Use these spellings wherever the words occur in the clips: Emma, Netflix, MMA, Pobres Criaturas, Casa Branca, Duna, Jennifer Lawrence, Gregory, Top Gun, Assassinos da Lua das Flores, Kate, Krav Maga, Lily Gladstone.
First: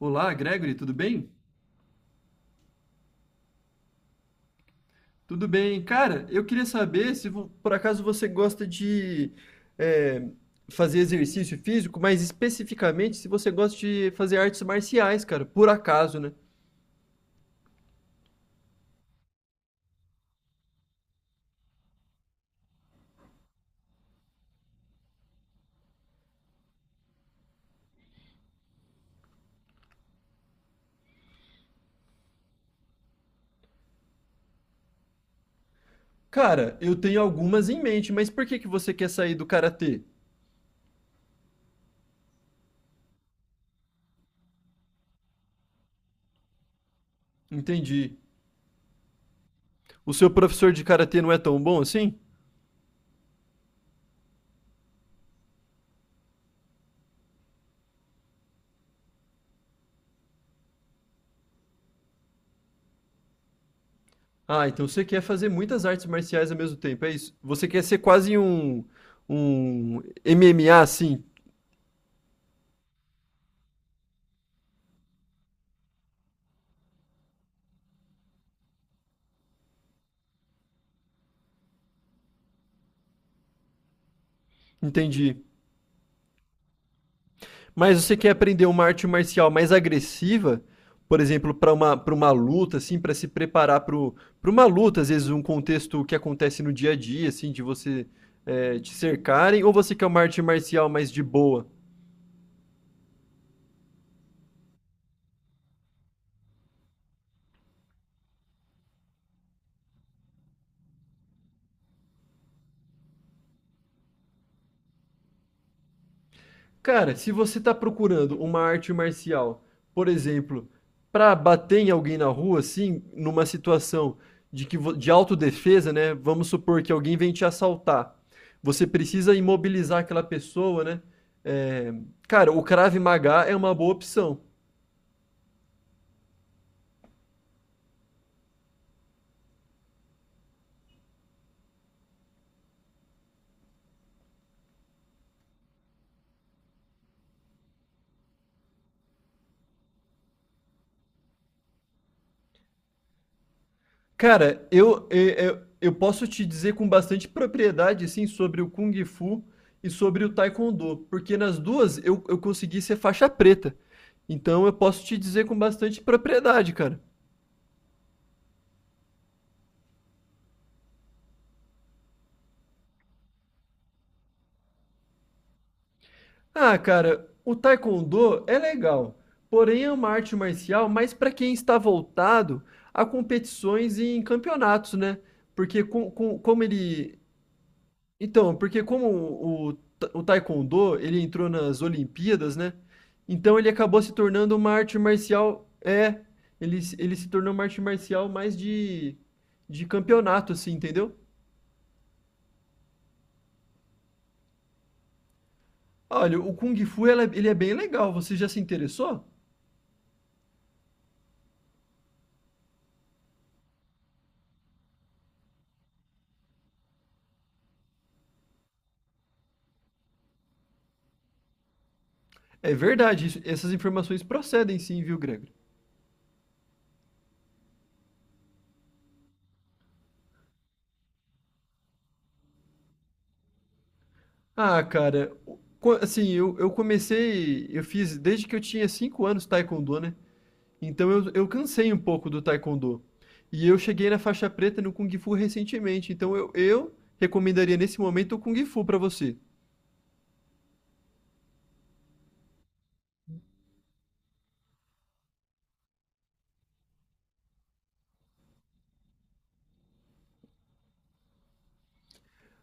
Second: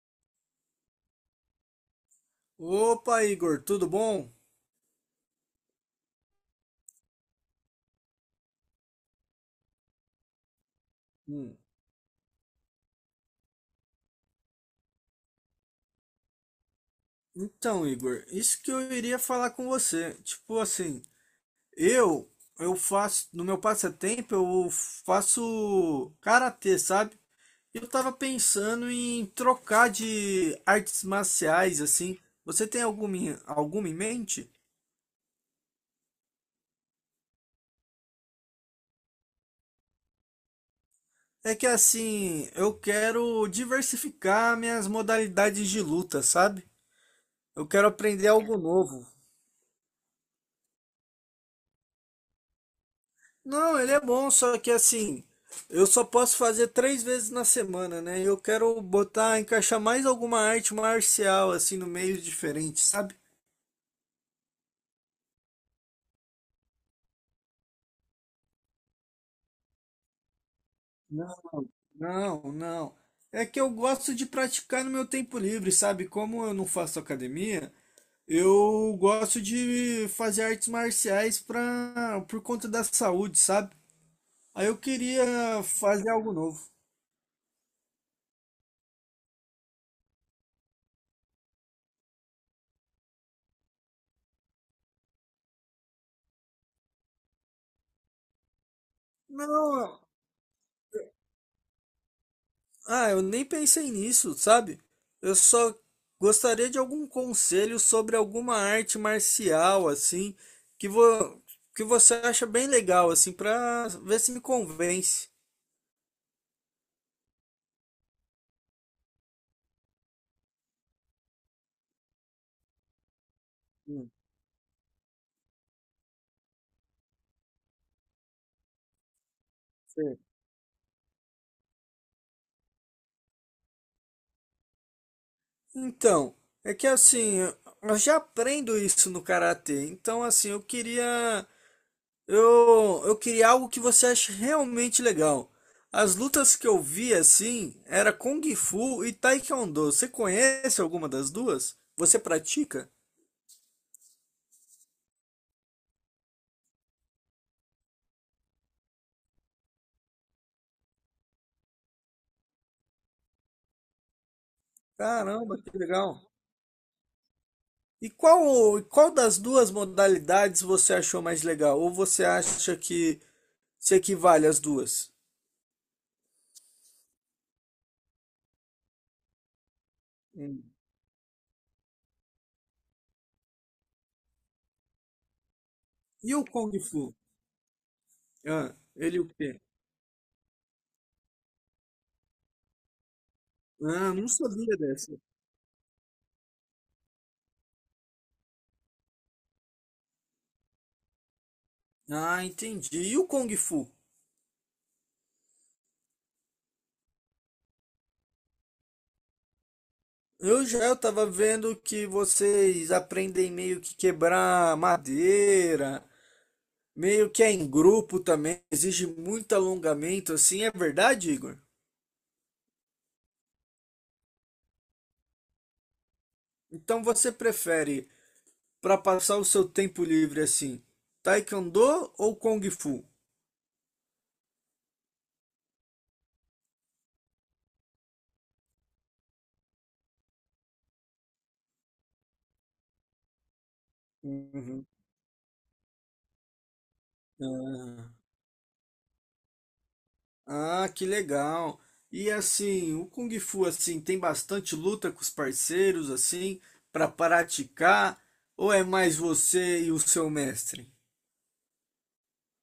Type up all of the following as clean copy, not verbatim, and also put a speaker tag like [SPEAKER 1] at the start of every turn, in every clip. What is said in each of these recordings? [SPEAKER 1] Olá, Gregory, tudo bem?
[SPEAKER 2] Opa, Igor, tudo bom?
[SPEAKER 1] Tudo bem. Cara, eu queria saber se por acaso você gosta de é, fazer exercício
[SPEAKER 2] Hum.
[SPEAKER 1] físico, mas especificamente se você gosta de fazer artes marciais, cara, por acaso, né?
[SPEAKER 2] Então, Igor, isso que eu iria falar com você. Tipo assim, eu eu faço no meu passatempo eu faço karatê, sabe? Eu tava pensando em trocar de artes marciais assim. Você tem alguma em mente?
[SPEAKER 1] Cara, eu tenho algumas em mente, mas por que que você quer sair do karatê?
[SPEAKER 2] É que assim, eu quero diversificar minhas modalidades de luta, sabe? Eu quero
[SPEAKER 1] Entendi.
[SPEAKER 2] aprender algo novo.
[SPEAKER 1] O seu professor de karatê não é tão bom assim?
[SPEAKER 2] Não, ele é bom, só que assim, eu só posso fazer três vezes na semana, né? Eu quero botar, encaixar mais alguma arte marcial, assim, no meio diferente, sabe?
[SPEAKER 1] Ah, então você quer fazer muitas artes marciais ao mesmo tempo, é isso? Você quer ser quase um MMA, assim?
[SPEAKER 2] Não, não, não. É que eu gosto de praticar no meu tempo livre, sabe? Como eu não faço academia, eu gosto de fazer artes marciais pra, por conta da saúde, sabe? Aí eu
[SPEAKER 1] Entendi.
[SPEAKER 2] queria fazer algo novo.
[SPEAKER 1] Mas você quer aprender uma arte marcial mais agressiva, por exemplo, para uma luta, assim, para se preparar para uma luta, às vezes um contexto que acontece no dia a dia, assim, de você te cercarem, ou você
[SPEAKER 2] Não,
[SPEAKER 1] quer uma arte marcial mais de boa?
[SPEAKER 2] ah, eu nem pensei nisso, sabe? Eu só gostaria de algum conselho sobre alguma arte marcial, assim, que, vo... que você acha bem legal, assim, pra ver se me convence.
[SPEAKER 1] Cara, se você está procurando uma arte marcial, por exemplo, para bater em alguém na rua, assim, numa
[SPEAKER 2] Hum,
[SPEAKER 1] situação de de autodefesa, né? Vamos supor que alguém vem te assaltar. Você precisa imobilizar
[SPEAKER 2] sei.
[SPEAKER 1] aquela pessoa, né? É, cara, o Krav Maga é uma boa opção.
[SPEAKER 2] Então, é que assim, eu já aprendo isso no karatê, então assim, eu queria algo que você ache realmente legal. As lutas que eu vi assim era Kung Fu e Taekwondo. Você conhece alguma das duas? Você pratica?
[SPEAKER 1] Cara, eu posso te dizer com bastante propriedade, assim, sobre o Kung Fu e sobre o Taekwondo, porque nas duas eu consegui ser faixa preta. Então eu posso te dizer com
[SPEAKER 2] Caramba, que
[SPEAKER 1] bastante
[SPEAKER 2] legal.
[SPEAKER 1] propriedade, cara.
[SPEAKER 2] E qual das duas modalidades você achou mais legal? Ou você acha que se equivale às duas?
[SPEAKER 1] Ah, cara, o Taekwondo é legal, porém é uma arte
[SPEAKER 2] Hum.
[SPEAKER 1] marcial mais para quem está voltado a competições e em campeonatos, né? Porque
[SPEAKER 2] E
[SPEAKER 1] com-
[SPEAKER 2] o
[SPEAKER 1] como
[SPEAKER 2] Kung Fu?
[SPEAKER 1] ele, Então,
[SPEAKER 2] Ah,
[SPEAKER 1] porque
[SPEAKER 2] ele o quê?
[SPEAKER 1] o Taekwondo, ele entrou nas Olimpíadas, né? Então ele acabou se
[SPEAKER 2] Ah, não
[SPEAKER 1] tornando uma
[SPEAKER 2] sabia
[SPEAKER 1] arte
[SPEAKER 2] dessa.
[SPEAKER 1] marcial, ele se tornou uma arte marcial mais de campeonato, assim, entendeu?
[SPEAKER 2] Ah, entendi. E o Kung Fu?
[SPEAKER 1] Olha, o Kung Fu, ele é bem legal, você já se interessou?
[SPEAKER 2] Eu tava vendo que vocês aprendem meio que quebrar madeira, meio que é em grupo também, exige muito alongamento, assim, é verdade, Igor?
[SPEAKER 1] É verdade, essas informações procedem sim, viu, Gregory?
[SPEAKER 2] Então você prefere para passar o seu tempo livre assim, Taekwondo ou Kung Fu?
[SPEAKER 1] Ah, cara, eu comecei, eu fiz desde que eu tinha 5 anos Taekwondo, né? Então eu cansei um pouco do Taekwondo. E eu cheguei na faixa preta
[SPEAKER 2] Uhum.
[SPEAKER 1] no Kung Fu recentemente, então eu recomendaria nesse
[SPEAKER 2] Ah,
[SPEAKER 1] momento o Kung Fu pra você.
[SPEAKER 2] ah, que legal. E assim, o Kung Fu assim tem bastante luta com os parceiros assim para praticar ou é mais você e o seu mestre?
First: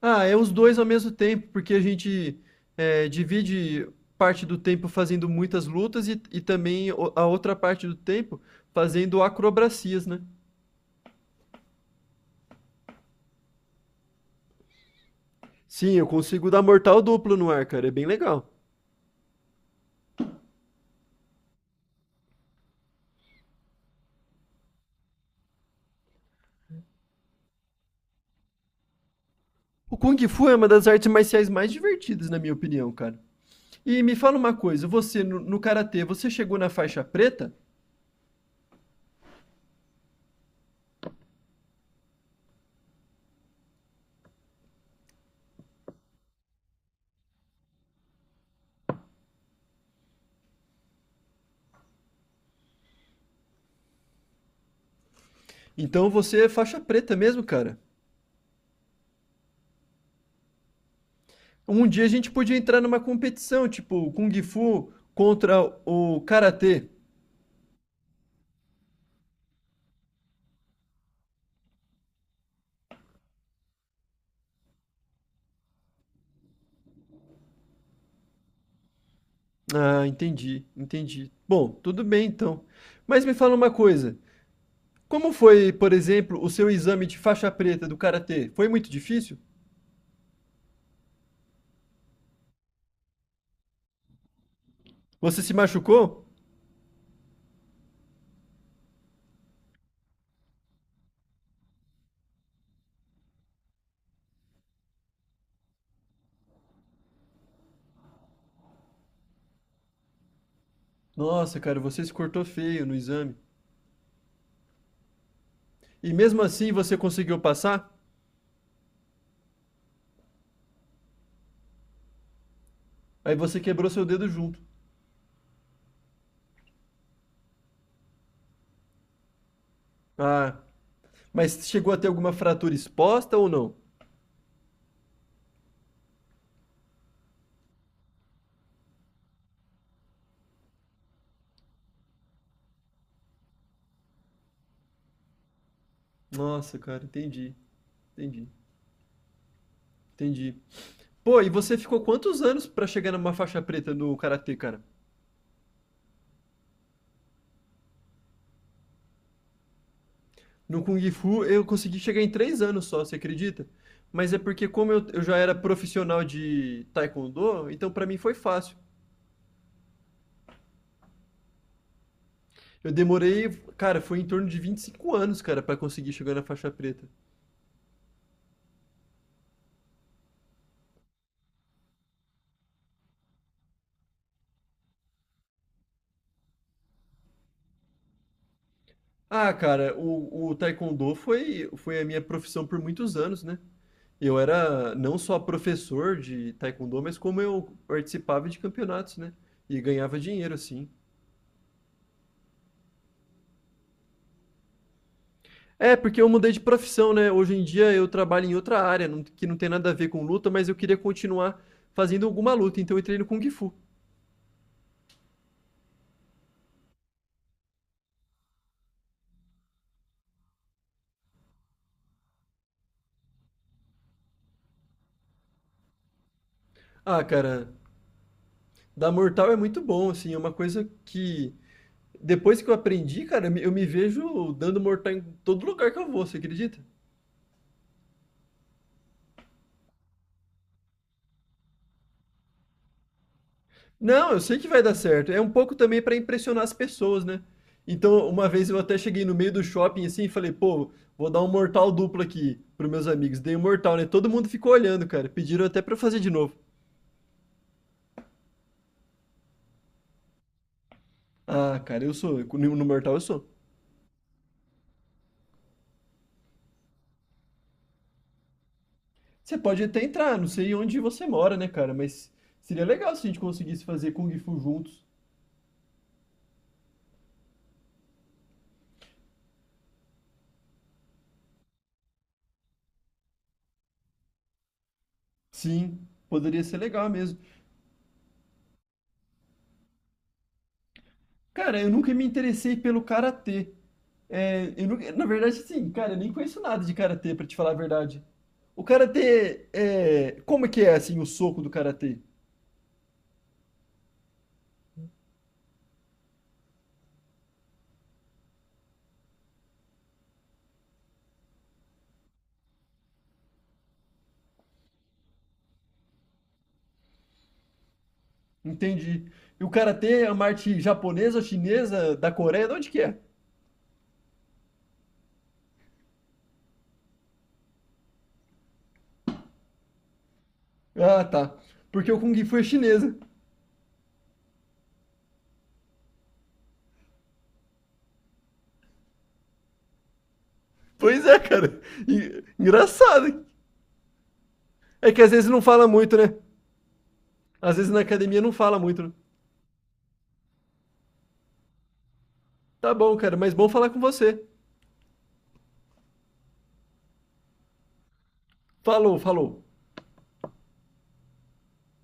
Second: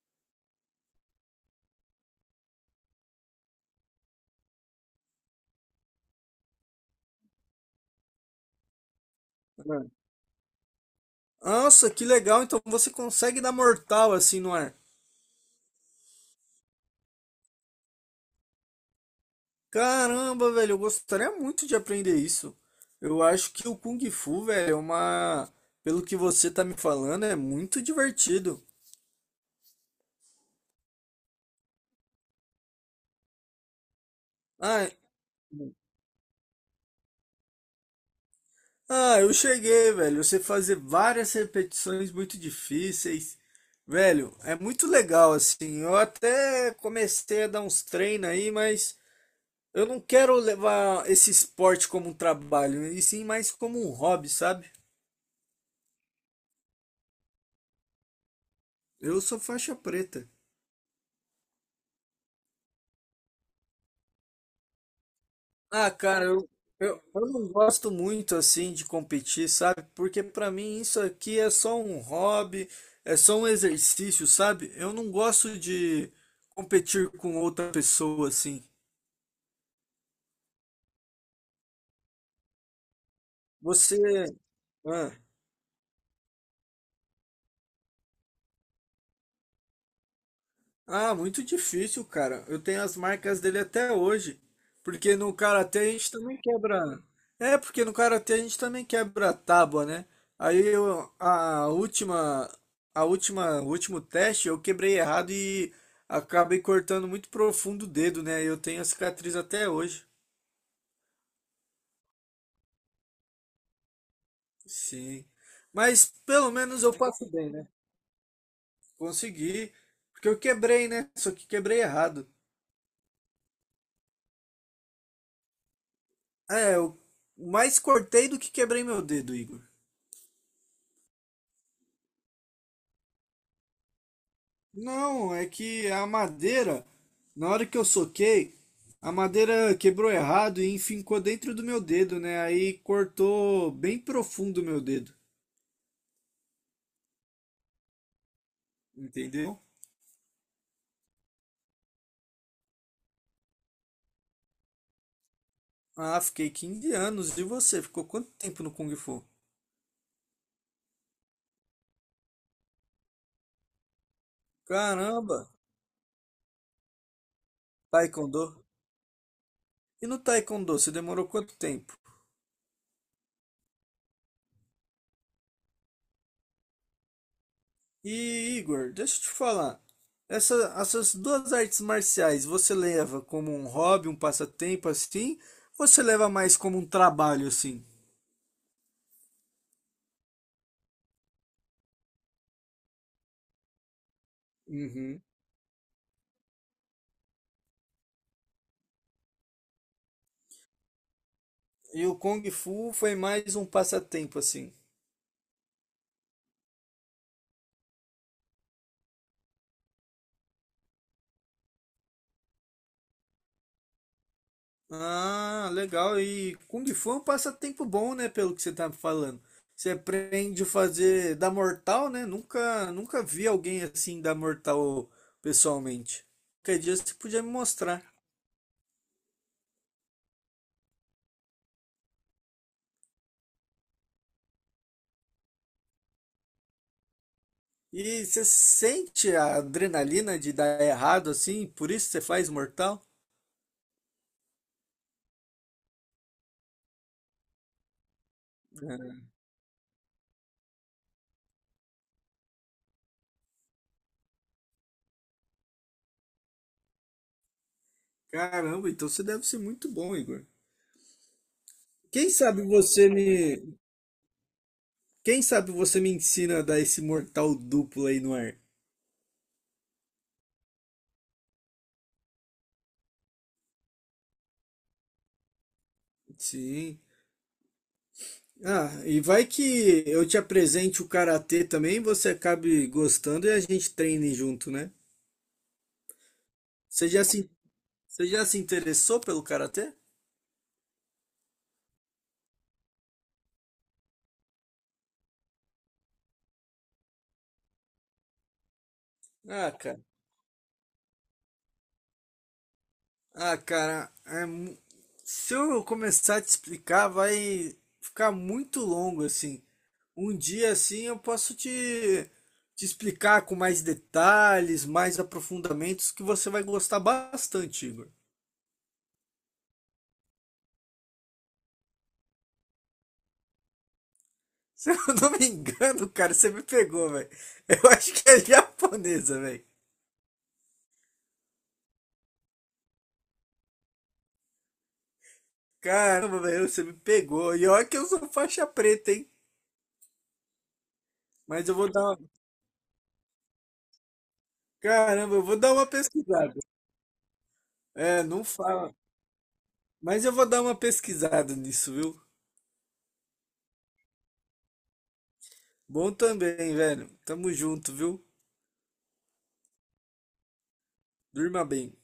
[SPEAKER 1] Ah, é os dois ao mesmo tempo, porque a gente divide parte do tempo fazendo muitas lutas e também a outra parte do tempo fazendo acrobacias, né?
[SPEAKER 2] Nossa, que legal. Então você consegue dar mortal assim no ar.
[SPEAKER 1] Sim, eu consigo dar mortal duplo no ar, cara, é bem legal.
[SPEAKER 2] Caramba, velho, eu gostaria muito de aprender isso. Eu acho que o Kung Fu, velho, é uma. Pelo que você tá me falando, é muito divertido.
[SPEAKER 1] O Kung Fu é uma das artes marciais mais divertidas, na minha opinião, cara. E me fala uma coisa,
[SPEAKER 2] Ah,
[SPEAKER 1] você no karatê, você chegou na faixa preta?
[SPEAKER 2] ah, eu cheguei, velho. Você fazer várias repetições muito difíceis. Velho, é muito legal, assim. Eu até comecei a dar uns treinos aí, mas eu não quero levar esse esporte como um trabalho, e sim mais como um hobby, sabe?
[SPEAKER 1] Então você é faixa preta mesmo, cara.
[SPEAKER 2] Eu sou faixa preta.
[SPEAKER 1] Um dia a gente podia entrar numa competição, tipo Kung Fu contra
[SPEAKER 2] Ah,
[SPEAKER 1] o
[SPEAKER 2] cara, eu,
[SPEAKER 1] Karatê.
[SPEAKER 2] eu, eu não gosto muito assim de competir, sabe? Porque pra mim isso aqui é só um hobby, é só um exercício, sabe? Eu não gosto de competir com outra pessoa assim.
[SPEAKER 1] Ah, entendi, entendi. Bom, tudo bem então. Mas me fala uma
[SPEAKER 2] Você.
[SPEAKER 1] coisa.
[SPEAKER 2] Ah.
[SPEAKER 1] Como foi, por exemplo, o seu exame de faixa preta do Karatê? Foi muito difícil?
[SPEAKER 2] Ah, muito difícil, cara. Eu tenho as marcas dele até hoje. Porque no
[SPEAKER 1] Você se
[SPEAKER 2] karatê a gente
[SPEAKER 1] machucou?
[SPEAKER 2] também quebra. É, porque no karatê a gente também quebra a tábua, né? Aí eu, o último teste eu quebrei errado e acabei cortando muito profundo o dedo, né? Eu tenho a cicatriz até hoje.
[SPEAKER 1] Nossa, cara, você se cortou feio no exame.
[SPEAKER 2] Sim.
[SPEAKER 1] E
[SPEAKER 2] Mas
[SPEAKER 1] mesmo
[SPEAKER 2] pelo
[SPEAKER 1] assim
[SPEAKER 2] menos eu
[SPEAKER 1] você
[SPEAKER 2] passo
[SPEAKER 1] conseguiu
[SPEAKER 2] bem, né?
[SPEAKER 1] passar?
[SPEAKER 2] Consegui. Porque eu quebrei, né? Só que quebrei errado.
[SPEAKER 1] Aí você quebrou seu dedo junto.
[SPEAKER 2] É, eu mais cortei do que quebrei meu dedo, Igor.
[SPEAKER 1] Ah, mas chegou a ter alguma fratura exposta ou não?
[SPEAKER 2] Não, é que a madeira, na hora que eu soquei, a madeira quebrou errado e enfincou dentro do meu dedo, né? Aí cortou bem profundo o meu dedo,
[SPEAKER 1] Nossa, cara, entendi. Entendi,
[SPEAKER 2] entendeu?
[SPEAKER 1] entendi. Pô, e você ficou quantos anos pra chegar numa faixa preta no karatê, cara?
[SPEAKER 2] Ah, fiquei 15 anos. E você? Ficou quanto tempo no Kung Fu?
[SPEAKER 1] No Kung Fu eu consegui chegar em 3 anos só, você acredita? Mas é porque como eu já
[SPEAKER 2] Caramba!
[SPEAKER 1] era profissional de taekwondo, então pra mim foi
[SPEAKER 2] Taekwondo?
[SPEAKER 1] fácil.
[SPEAKER 2] E no Taekwondo, você demorou quanto tempo?
[SPEAKER 1] Eu demorei, cara, foi em torno de 25 anos, cara, pra conseguir chegar na faixa preta.
[SPEAKER 2] E Igor, deixa eu te falar. Essa, essas duas artes marciais, você leva como um hobby, um passatempo assim? Ou você leva mais como um trabalho assim?
[SPEAKER 1] Ah, cara, o taekwondo foi a minha profissão por muitos anos, né? Eu era não
[SPEAKER 2] Uhum.
[SPEAKER 1] só professor de taekwondo, mas como eu participava de campeonatos, né? E ganhava dinheiro, assim.
[SPEAKER 2] E o Kung Fu foi mais um passatempo, assim.
[SPEAKER 1] É, porque eu mudei de profissão, né? Hoje em dia eu trabalho em outra área, que não tem nada a ver com luta, mas eu queria continuar fazendo alguma luta, então eu entrei no Kung Fu.
[SPEAKER 2] Ah, legal. E Kung Fu é um passatempo bom, né? Pelo que você tá falando. Você aprende a fazer dar mortal, né? Nunca, nunca vi alguém assim dar mortal pessoalmente. Qualquer dia você
[SPEAKER 1] Ah,
[SPEAKER 2] podia me
[SPEAKER 1] cara,
[SPEAKER 2] mostrar.
[SPEAKER 1] dar mortal é muito bom, assim, é uma coisa que depois que eu aprendi, cara, eu me vejo dando mortal em todo lugar que eu vou, você acredita?
[SPEAKER 2] E você sente a adrenalina de dar errado assim? Por isso você faz mortal?
[SPEAKER 1] Não, eu sei que vai dar certo. É um pouco também pra impressionar as pessoas, né? Então, uma vez eu até cheguei no meio do shopping assim e falei, pô, vou dar um mortal duplo aqui pros meus amigos. Dei um mortal, né? Todo mundo ficou olhando, cara. Pediram até pra eu fazer de novo.
[SPEAKER 2] Caramba, então você deve ser muito bom, Igor.
[SPEAKER 1] Ah, cara, eu
[SPEAKER 2] Quem
[SPEAKER 1] sou.
[SPEAKER 2] sabe
[SPEAKER 1] No
[SPEAKER 2] você
[SPEAKER 1] Mortal eu sou.
[SPEAKER 2] me, Quem sabe você me ensina a dar esse mortal duplo aí no ar?
[SPEAKER 1] Você pode até entrar, não sei onde você mora, né, cara? Mas seria legal se a gente conseguisse fazer Kung Fu juntos.
[SPEAKER 2] Sim. Ah, e vai que eu te apresente o karatê também, você acabe gostando e a gente treine junto, né?
[SPEAKER 1] Sim, poderia ser legal
[SPEAKER 2] Você já
[SPEAKER 1] mesmo.
[SPEAKER 2] se, Você já se interessou pelo karatê?
[SPEAKER 1] Cara, eu nunca me interessei pelo karatê. É, eu na verdade, sim, cara, eu nem conheço nada de karatê, pra te falar a verdade. O karatê
[SPEAKER 2] Ah, cara.
[SPEAKER 1] é. Como é que é, assim, o soco do karatê?
[SPEAKER 2] Ah, cara, se eu começar a te explicar, vai ficar muito longo assim. Um dia assim eu posso te explicar com mais detalhes, mais aprofundamentos que você vai gostar bastante, Igor.
[SPEAKER 1] Entendi. E o karatê é uma arte japonesa, chinesa, da Coreia? De onde que é?
[SPEAKER 2] Se eu não me engano, cara, você me pegou, velho. Eu acho que é japonesa, velho.
[SPEAKER 1] Ah, tá. Porque o Kung Fu é chinesa.
[SPEAKER 2] Caramba, velho, você me pegou. E olha que eu sou faixa preta, hein?
[SPEAKER 1] Pois é,
[SPEAKER 2] Mas eu
[SPEAKER 1] cara.
[SPEAKER 2] vou dar uma...
[SPEAKER 1] Engraçado. Hein? É que às
[SPEAKER 2] Caramba, eu
[SPEAKER 1] vezes
[SPEAKER 2] vou
[SPEAKER 1] não
[SPEAKER 2] dar uma
[SPEAKER 1] fala muito, né?
[SPEAKER 2] pesquisada.
[SPEAKER 1] Às vezes na
[SPEAKER 2] É,
[SPEAKER 1] academia
[SPEAKER 2] não
[SPEAKER 1] não fala
[SPEAKER 2] fala.
[SPEAKER 1] muito. Né?
[SPEAKER 2] Mas eu vou dar uma pesquisada nisso, viu?
[SPEAKER 1] Tá bom, cara, mas bom falar com você.
[SPEAKER 2] Bom também, velho. Tamo junto, viu?
[SPEAKER 1] Falou, falou.
[SPEAKER 2] Durma bem.